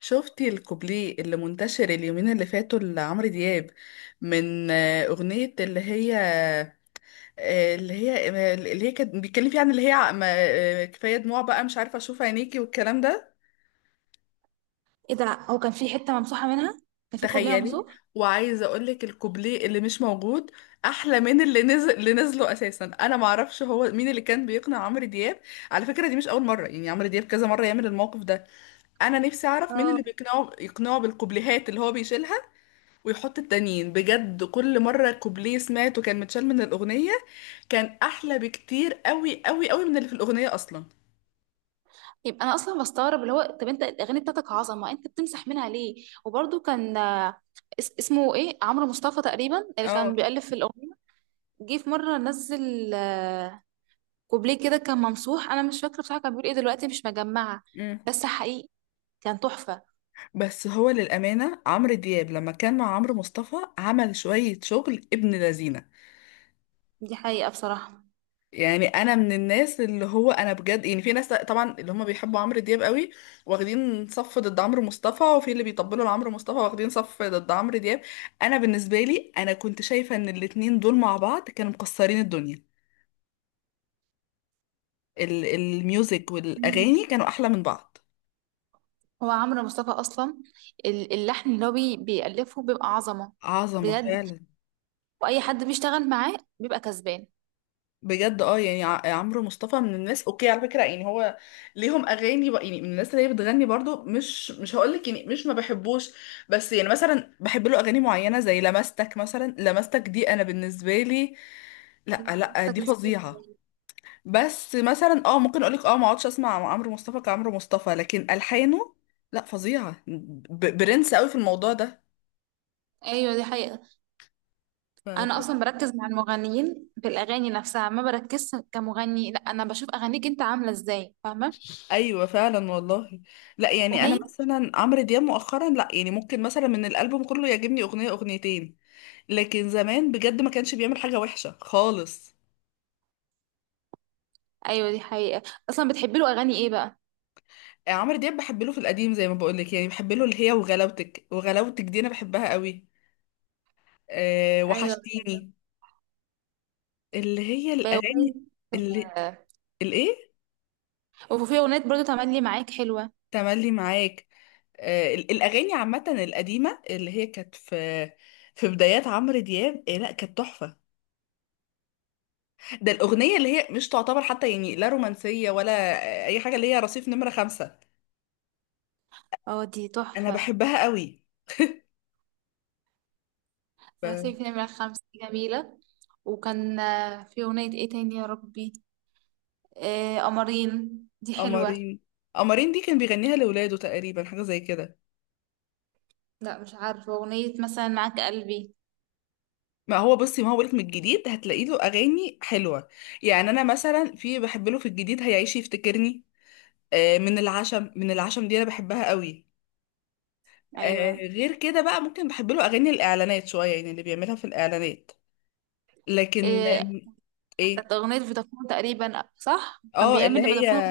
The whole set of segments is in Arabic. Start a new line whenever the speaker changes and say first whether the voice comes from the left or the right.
left: شفتي الكوبليه اللي منتشر اليومين اللي فاتوا لعمرو دياب من أغنية اللي هي كانت بيتكلم فيها عن اللي هي كفاية دموع بقى مش عارفة أشوف عينيكي والكلام ده.
right: ايه ده؟ هو كان في حته ممسوحه منها. كان في كوبليه
left: تخيلي،
right: ممسوح.
left: وعايزة أقولك الكوبليه اللي مش موجود أحلى من اللي نزل، اللي نزله أساسا. أنا معرفش هو مين اللي كان بيقنع عمرو دياب. على فكرة دي مش أول مرة، يعني عمرو دياب كذا مرة يعمل الموقف ده. أنا نفسي أعرف مين
right: اه،
left: اللي بيقنعه يقنعه بالكوبليهات اللي هو بيشيلها ويحط التانيين. بجد كل مرة كوبليه سمعته كان متشال من الأغنية، كان أحلى بكتير قوي قوي قوي من اللي في الأغنية أصلا.
right: يبقى انا اصلا بستغرب، اللي هو طب انت الاغاني بتاعتك عظمه، انت بتمسح منها ليه؟ وبرده كان اسمه ايه؟ عمرو مصطفى تقريبا اللي
left: اه.
right: كان بيألف في الاغنيه. جه في مره نزل كوبليه كده كان ممسوح. انا مش فاكره بصراحه، كان بيقول ايه دلوقتي، مش مجمعه.
left: مم.
right: بس حقيقي كان تحفه.
left: بس هو للأمانة عمرو دياب لما كان مع عمرو مصطفى عمل شوية شغل ابن لذينة.
right: دي حقيقه بصراحه.
left: يعني أنا من الناس اللي هو، أنا بجد، يعني في ناس طبعا اللي هم بيحبوا عمرو دياب قوي، واخدين صف ضد عمرو مصطفى، وفي اللي بيطبلوا لعمرو مصطفى واخدين صف ضد عمرو دياب. أنا بالنسبة لي أنا كنت شايفة إن الاتنين دول مع بعض كانوا مكسرين الدنيا. الميوزك
right: مم.
left: والاغاني كانوا احلى من بعض.
right: هو عمرو مصطفى اصلا، اللحن اللي هو بيألفه بيبقى عظمه،
left: عظمه
right: بجد.
left: فعلا،
right: واي حد بيشتغل معاه بيبقى كسبان.
left: بجد. اه يعني عمرو مصطفى من الناس اوكي على فكره، يعني هو ليهم اغاني يعني من الناس اللي هي بتغني برضو، مش هقول لك يعني مش ما بحبوش. بس يعني مثلا بحب له اغاني معينه زي لمستك. مثلا لمستك دي انا بالنسبه لي، لا لا،
right: منصتك
left: دي
right: نسيت
left: فظيعه.
right: الحنين.
left: بس مثلا اه ممكن اقول لك اه ما اقعدش اسمع عمرو مصطفى كعمرو مصطفى، لكن الحانه لا فظيعه. برنس قوي في الموضوع
right: ايوه دي حقيقة.
left: ده.
right: انا اصلا بركز مع المغنيين في الاغاني نفسها، ما بركزش كمغني. لا انا بشوف اغانيك انت عاملة ازاي، فاهمة؟
left: ايوه فعلا والله. لا يعني انا
right: اغنية.
left: مثلا عمرو دياب مؤخرا لا يعني ممكن مثلا من الالبوم كله يعجبني اغنيه اغنيتين، لكن زمان بجد ما كانش بيعمل حاجه وحشه خالص.
right: ايوه دي حقيقة. اصلا بتحبي له اغاني ايه بقى؟
left: عمرو دياب بحب له في القديم زي ما بقول لك، يعني بحب له اللي هي وغلاوتك. وغلاوتك دي انا بحبها قوي. أه،
right: ايوه
left: وحشتيني، اللي هي
right: بأغنية
left: الاغاني، اللي
right: آه،
left: الايه،
right: وفي اغنية برضو تملي معاك حلوة.
left: تملي معاك. أه الاغاني عامه القديمه اللي هي كانت في في بدايات عمرو دياب إيه، لا كانت تحفه. ده الأغنية اللي هي مش تعتبر حتى يعني لا رومانسية ولا أي حاجة، اللي هي رصيف نمرة خمسة.
right: اه دي
left: أنا
right: تحفة.
left: بحبها قوي. ب-
right: رصيف نمرة خمسة دي جميلة. وكان في اغنية ايه تاني يا ربي؟ قمرين دي حلوة.
left: قمرين. قمرين دي كان بيغنيها لولاده تقريبا، حاجة زي كده.
right: لا مش عارفة، اغنية مثلا معاك قلبي.
left: ما هو بصي، ما هو بقولك من الجديد هتلاقي له أغاني حلوة. يعني أنا مثلا في بحب له في الجديد هيعيش يفتكرني. من العشم، من العشم دي أنا بحبها قوي.
right: ايوه.
left: غير كده بقى ممكن بحب له أغاني الإعلانات شوية، يعني اللي بيعملها في الإعلانات. لكن
right: آه،
left: إيه.
right: كانت أغنية فودافون تقريبا، صح؟ كان
left: اه
right: بيعمل
left: اللي هي
right: لفودافون.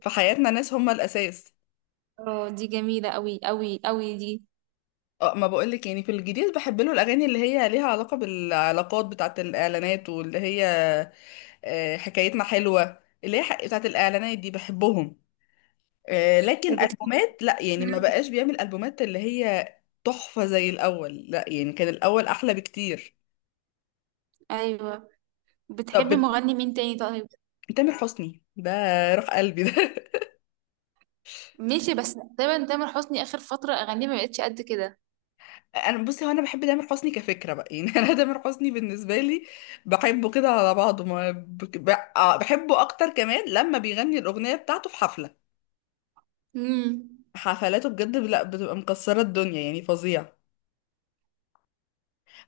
left: في حياتنا ناس هم الاساس.
right: اه دي جميلة أوي أوي أوي دي.
left: اه، ما بقولك يعني في الجديد بحب له الاغاني اللي هي ليها علاقه بالعلاقات بتاعه الاعلانات واللي هي حكايتنا حلوه، اللي هي بتاعه الاعلانات. دي بحبهم. لكن
right: وبت...
left: البومات لا، يعني ما بقاش بيعمل البومات اللي هي تحفه زي الاول، لا يعني كان الاول احلى بكتير.
right: أيوة.
left: طب
right: بتحبي مغني مين تاني طيب؟
left: تامر حسني ده، روح قلبي ده
right: ماشي، بس تقريبا تامر حسني آخر فترة أغانيه ما بقتش قد كده.
left: انا بصي، هو انا بحب تامر حسني كفكره بقى يعني انا تامر حسني بالنسبه لي بحبه كده على بعضه. ما بك- ب- آه، بحبه اكتر كمان لما بيغني الاغنيه بتاعته في حفله.
right: امم
left: حفلاته بجد لا، بتبقى مكسره الدنيا يعني، فظيع.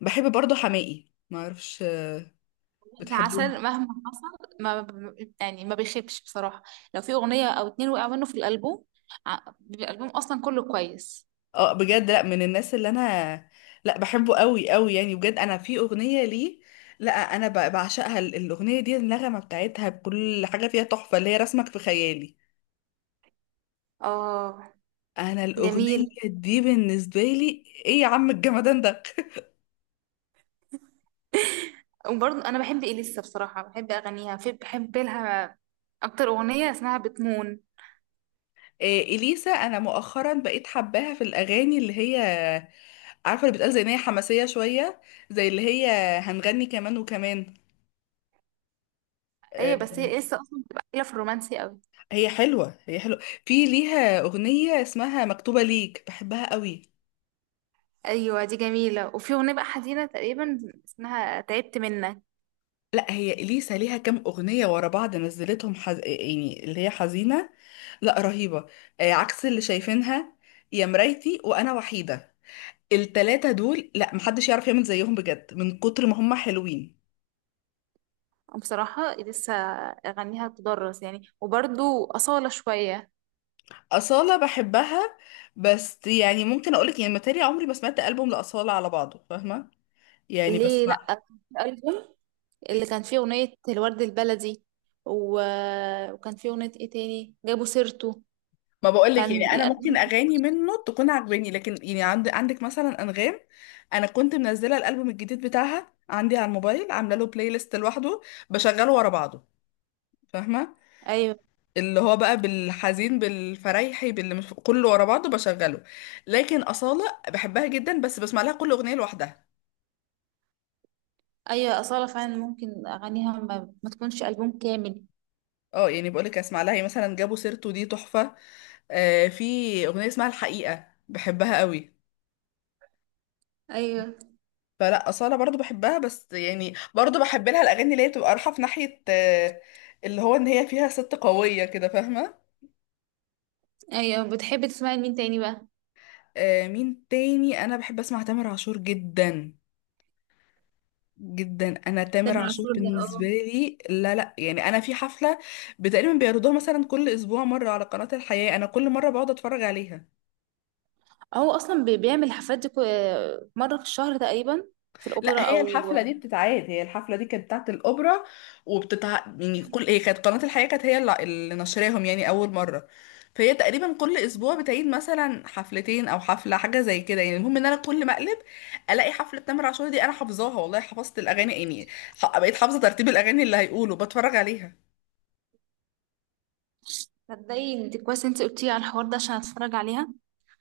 left: بحب برضه حماقي، ما اعرفش، بتحبيه؟
right: عسل، مهما حصل ما ب- يعني ما بيخيبش بصراحة. لو في أغنية أو اتنين وقع منه في الألبوم، بيبقى الألبوم أصلا كله كويس.
left: اه بجد، لا من الناس اللي انا، لا بحبه قوي قوي يعني بجد. انا في اغنيه ليه، لا انا بعشقها. الاغنيه دي النغمه بتاعتها بكل حاجه فيها تحفه، اللي هي رسمك في خيالي.
right: اه.
left: انا الاغنيه
right: جميل.
left: دي بالنسبه لي ايه يا عم الجمدان ده
right: وبرضه انا بحب اليسا، بصراحه بحب اغانيها، في بحب لها اكتر اغنيه اسمها بتمون.
left: إيه، اليسا انا مؤخرا بقيت حباها في الاغاني اللي هي، عارفه اللي بتقال زي ان هي حماسيه شويه، زي اللي هي هنغني كمان وكمان.
right: ايوه
left: آه،
right: بس هي لسه اصلا بتبقى قليله في الرومانسي قوي.
left: هي حلوه هي حلوه. في ليها اغنيه اسمها مكتوبه ليك، بحبها قوي.
right: ايوه دي جميله، وفي اغنيه بقى حزينه تقريبا اسمها تعبت منك.
left: لا هي اليسا ليها كام اغنيه ورا بعض نزلتهم يعني اللي هي حزينه، لا رهيبه. عكس اللي شايفينها، يا مرايتي، وانا وحيده، التلاتة دول لا محدش يعرف يعمل زيهم بجد من كتر ما هم حلوين.
right: بصراحه لسه اغانيها تدرس يعني. وبرضه اصاله شويه.
left: أصالة بحبها، بس يعني ممكن أقولك يعني متهيألي عمري ما سمعت ألبوم لأصالة على بعضه، فاهمة؟ يعني
right: ليه
left: بسمع ما
right: لا؟ الالبوم اللي كان فيه اغنيه الورد البلدي، و... وكان فيه اغنيه ايه تاني، جابوا سيرته.
left: ما بقولك
right: كان
left: يعني أنا ممكن
right: الالبوم.
left: أغاني منه تكون عجباني، لكن يعني عندك مثلا أنغام، أنا كنت منزلة الألبوم الجديد بتاعها عندي على الموبايل، عاملة له بلاي ليست لوحده، بشغله ورا بعضه، فاهمة؟
right: ايوه.
left: اللي هو بقى بالحزين بالفريحي باللي مش كله ورا بعضه بشغله. لكن أصالة بحبها جدا، بس بسمع لها كل أغنية لوحدها.
right: ايوه اصاله فعلا ممكن اغانيها ما تكونش البوم كامل.
left: اه يعني بقولك اسمع لها، يعني مثلا جابوا سيرته دي تحفة. آه، في أغنية اسمها الحقيقة بحبها قوي.
right: ايوه.
left: فلا أصالة برضو بحبها، بس يعني برضو بحب لها الأغاني اللي هي بتبقى رايحة في ناحية آه، اللي هو إن هي فيها ست قوية كده، فاهمة؟
right: ايوه بتحبي تسمعي لمين تاني بقى؟
left: آه، مين تاني؟ أنا بحب أسمع تامر عاشور جدا جدا. انا تامر
right: تامر
left: عاشور
right: عاشور ده؟
left: بالنسبه لي لا لا يعني. انا في حفله تقريبا بيعرضوها مثلا كل اسبوع مره على قناه الحياه، انا كل مره بقعد اتفرج عليها.
right: اه هو اصلا بيعمل حفلات، دي مره في الشهر تقريبا، في الاوبرا
left: لا هي
right: او.
left: الحفله دي بتتعاد، هي الحفله دي كانت بتاعت الاوبرا، وبتتع يعني كل، هي كانت قناه الحياه كانت هي اللي نشراهم يعني اول مره. فهي تقريبا كل اسبوع بتعيد مثلا حفلتين او حفله، حاجه زي كده. يعني المهم ان انا كل ما اقلب الاقي حفله تامر عاشور دي. انا حافظاها والله، حفظت الاغاني يعني. بقيت حافظه ترتيب الاغاني اللي هيقولوا، بتفرج عليها.
right: تصدقي انت كويس انت قلتي على الحوار ده عشان اتفرج عليها.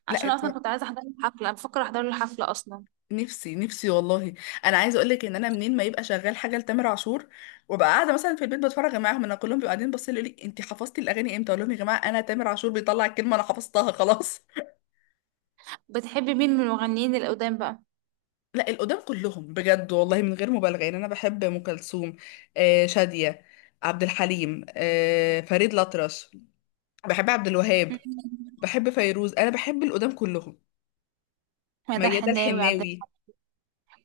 left: لا،
right: عشان اصلا كنت عايزه احضر له حفله، بفكر احضر له حفله اصلا.
left: نفسي نفسي والله. انا عايزه اقول لك ان انا منين ما يبقى شغال حاجه لتامر عاشور وابقى قاعده مثلا في البيت بتفرج معاهم. انا كلهم بيبقوا قاعدين باصين يقولوا لي انت حفظتي الاغاني امتى؟ اقول لهم يا جماعه انا تامر عاشور بيطلع الكلمه انا حفظتها خلاص.
right: بتحبي مين من المغنيين القدام بقى؟
left: لا القدام كلهم بجد والله من غير مبالغه. يعني انا بحب ام كلثوم، آه شاديه، عبد الحليم، آه فريد الأطرش، بحب عبد الوهاب، بحب فيروز. انا بحب القدام كلهم،
right: مدى
left: ميادة
right: الحناوي، عبد
left: الحناوي،
right: الحليم،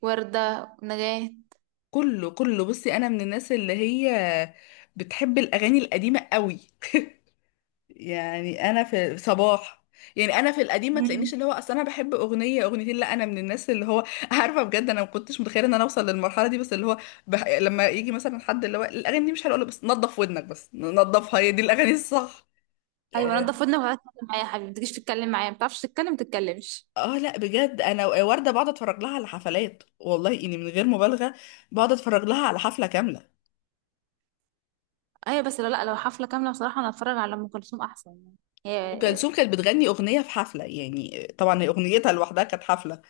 right: وردة، نجاة.
left: كله كله. بصي، انا من الناس اللي هي بتحب الاغاني القديمه قوي. يعني انا في صباح، يعني انا في القديم ما
right: مم.
left: تلاقينيش اللي هو اصل انا بحب اغنيه اغنيتين، لا انا من الناس اللي هو عارفه بجد انا ما كنتش متخيله ان انا اوصل للمرحله دي. بس اللي هو لما يجي مثلا حد اللي هو الاغاني دي مش حلوه، أقول له بس نظف ودنك، بس نظفها، هي دي الاغاني الصح.
right: ايوه
left: اه.
right: نضف ودنك وتعالى اتكلم معايا يا حبيبي، ما تجيش تتكلم معايا ما بتعرفش تتكلم، ما تتكلمش.
left: لا بجد، انا ورده بقعد اتفرج لها على حفلات، والله اني من غير مبالغه بقعد اتفرج لها على حفله كامله.
right: ايوه بس لا، لو حفله كامله بصراحه انا اتفرج على ام كلثوم احسن يعني،
left: ام
right: هي.
left: كلثوم كانت بتغني اغنيه في حفله، يعني طبعا هي اغنيتها لوحدها كانت حفله.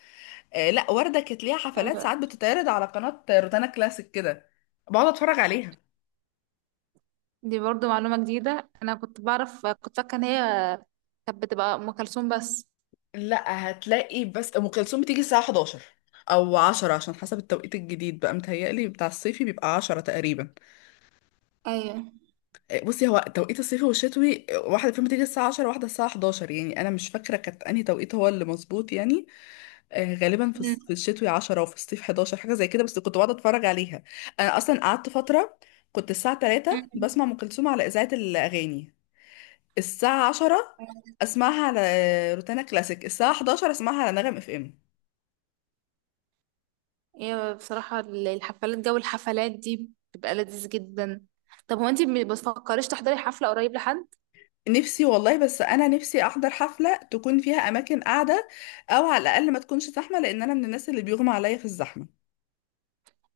left: آه لا، وردة كانت ليها حفلات
right: ايوه
left: ساعات بتتعرض على قناة روتانا كلاسيك كده، بقعد اتفرج عليها.
right: دي برضو معلومه جديده، انا كنت بعرف، كنت فاكره ان هي كانت بتبقى ام كلثوم بس.
left: لا هتلاقي بس ام كلثوم بتيجي الساعه 11 او عشرة، عشان حسب التوقيت الجديد بقى متهيألي بتاع الصيفي بيبقى عشرة تقريبا.
right: ايوه.
left: بصي، هو توقيت الصيفي والشتوي واحدة فيهم بتيجي الساعة 10، واحدة الساعة 11، يعني أنا مش فاكرة كانت أنهي توقيت هو اللي مظبوط يعني. غالبا
right: مم.
left: في الشتوي 10 وفي الصيف 11، حاجة زي كده. بس كنت بقعد أتفرج عليها. أنا أصلا قعدت فترة كنت الساعة 3 بسمع
right: مم.
left: أم كلثوم على إذاعة الأغاني، الساعة 10 أسمعها على روتانا كلاسيك، الساعة 11 أسمعها على نغم FM.
right: هي بصراحه الحفلات، جو الحفلات دي بتبقى لذيذ جدا. طب هو انتي ما بتفكريش تحضري حفله قريب لحد؟
left: نفسي والله، بس أنا نفسي أحضر حفلة تكون فيها أماكن قاعدة، أو على الأقل ما تكونش زحمة، لأن أنا من الناس اللي بيغمى عليا في الزحمة.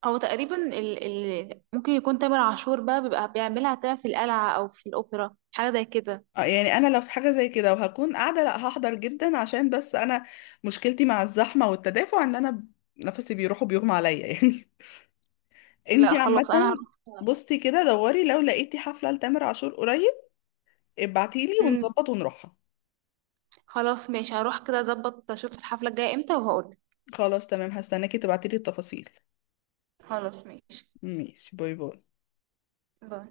right: هو تقريبا ممكن يكون تامر عاشور بقى بيبقى بيعملها تمام في القلعه او في الاوبرا حاجه زي كده.
left: يعني أنا لو في حاجة زي كده وهكون قاعدة، لأ هحضر جدا. عشان بس أنا مشكلتي مع الزحمة والتدافع إن أنا نفسي بيروح وبيغمى عليا يعني.
right: لا
left: انتي
right: خلاص، انا
left: عامة بصي كده دوري، لو لقيتي حفلة لتامر عاشور قريب ابعتيلي
right: هروح.
left: ونظبط ونروحها.
right: خلاص ماشي، هروح كده، اظبط اشوف الحفلة الجاية امتى وهقولك.
left: خلاص تمام، هستناكي تبعتيلي التفاصيل.
right: خلاص ماشي.
left: ماشي، باي باي.
right: باي.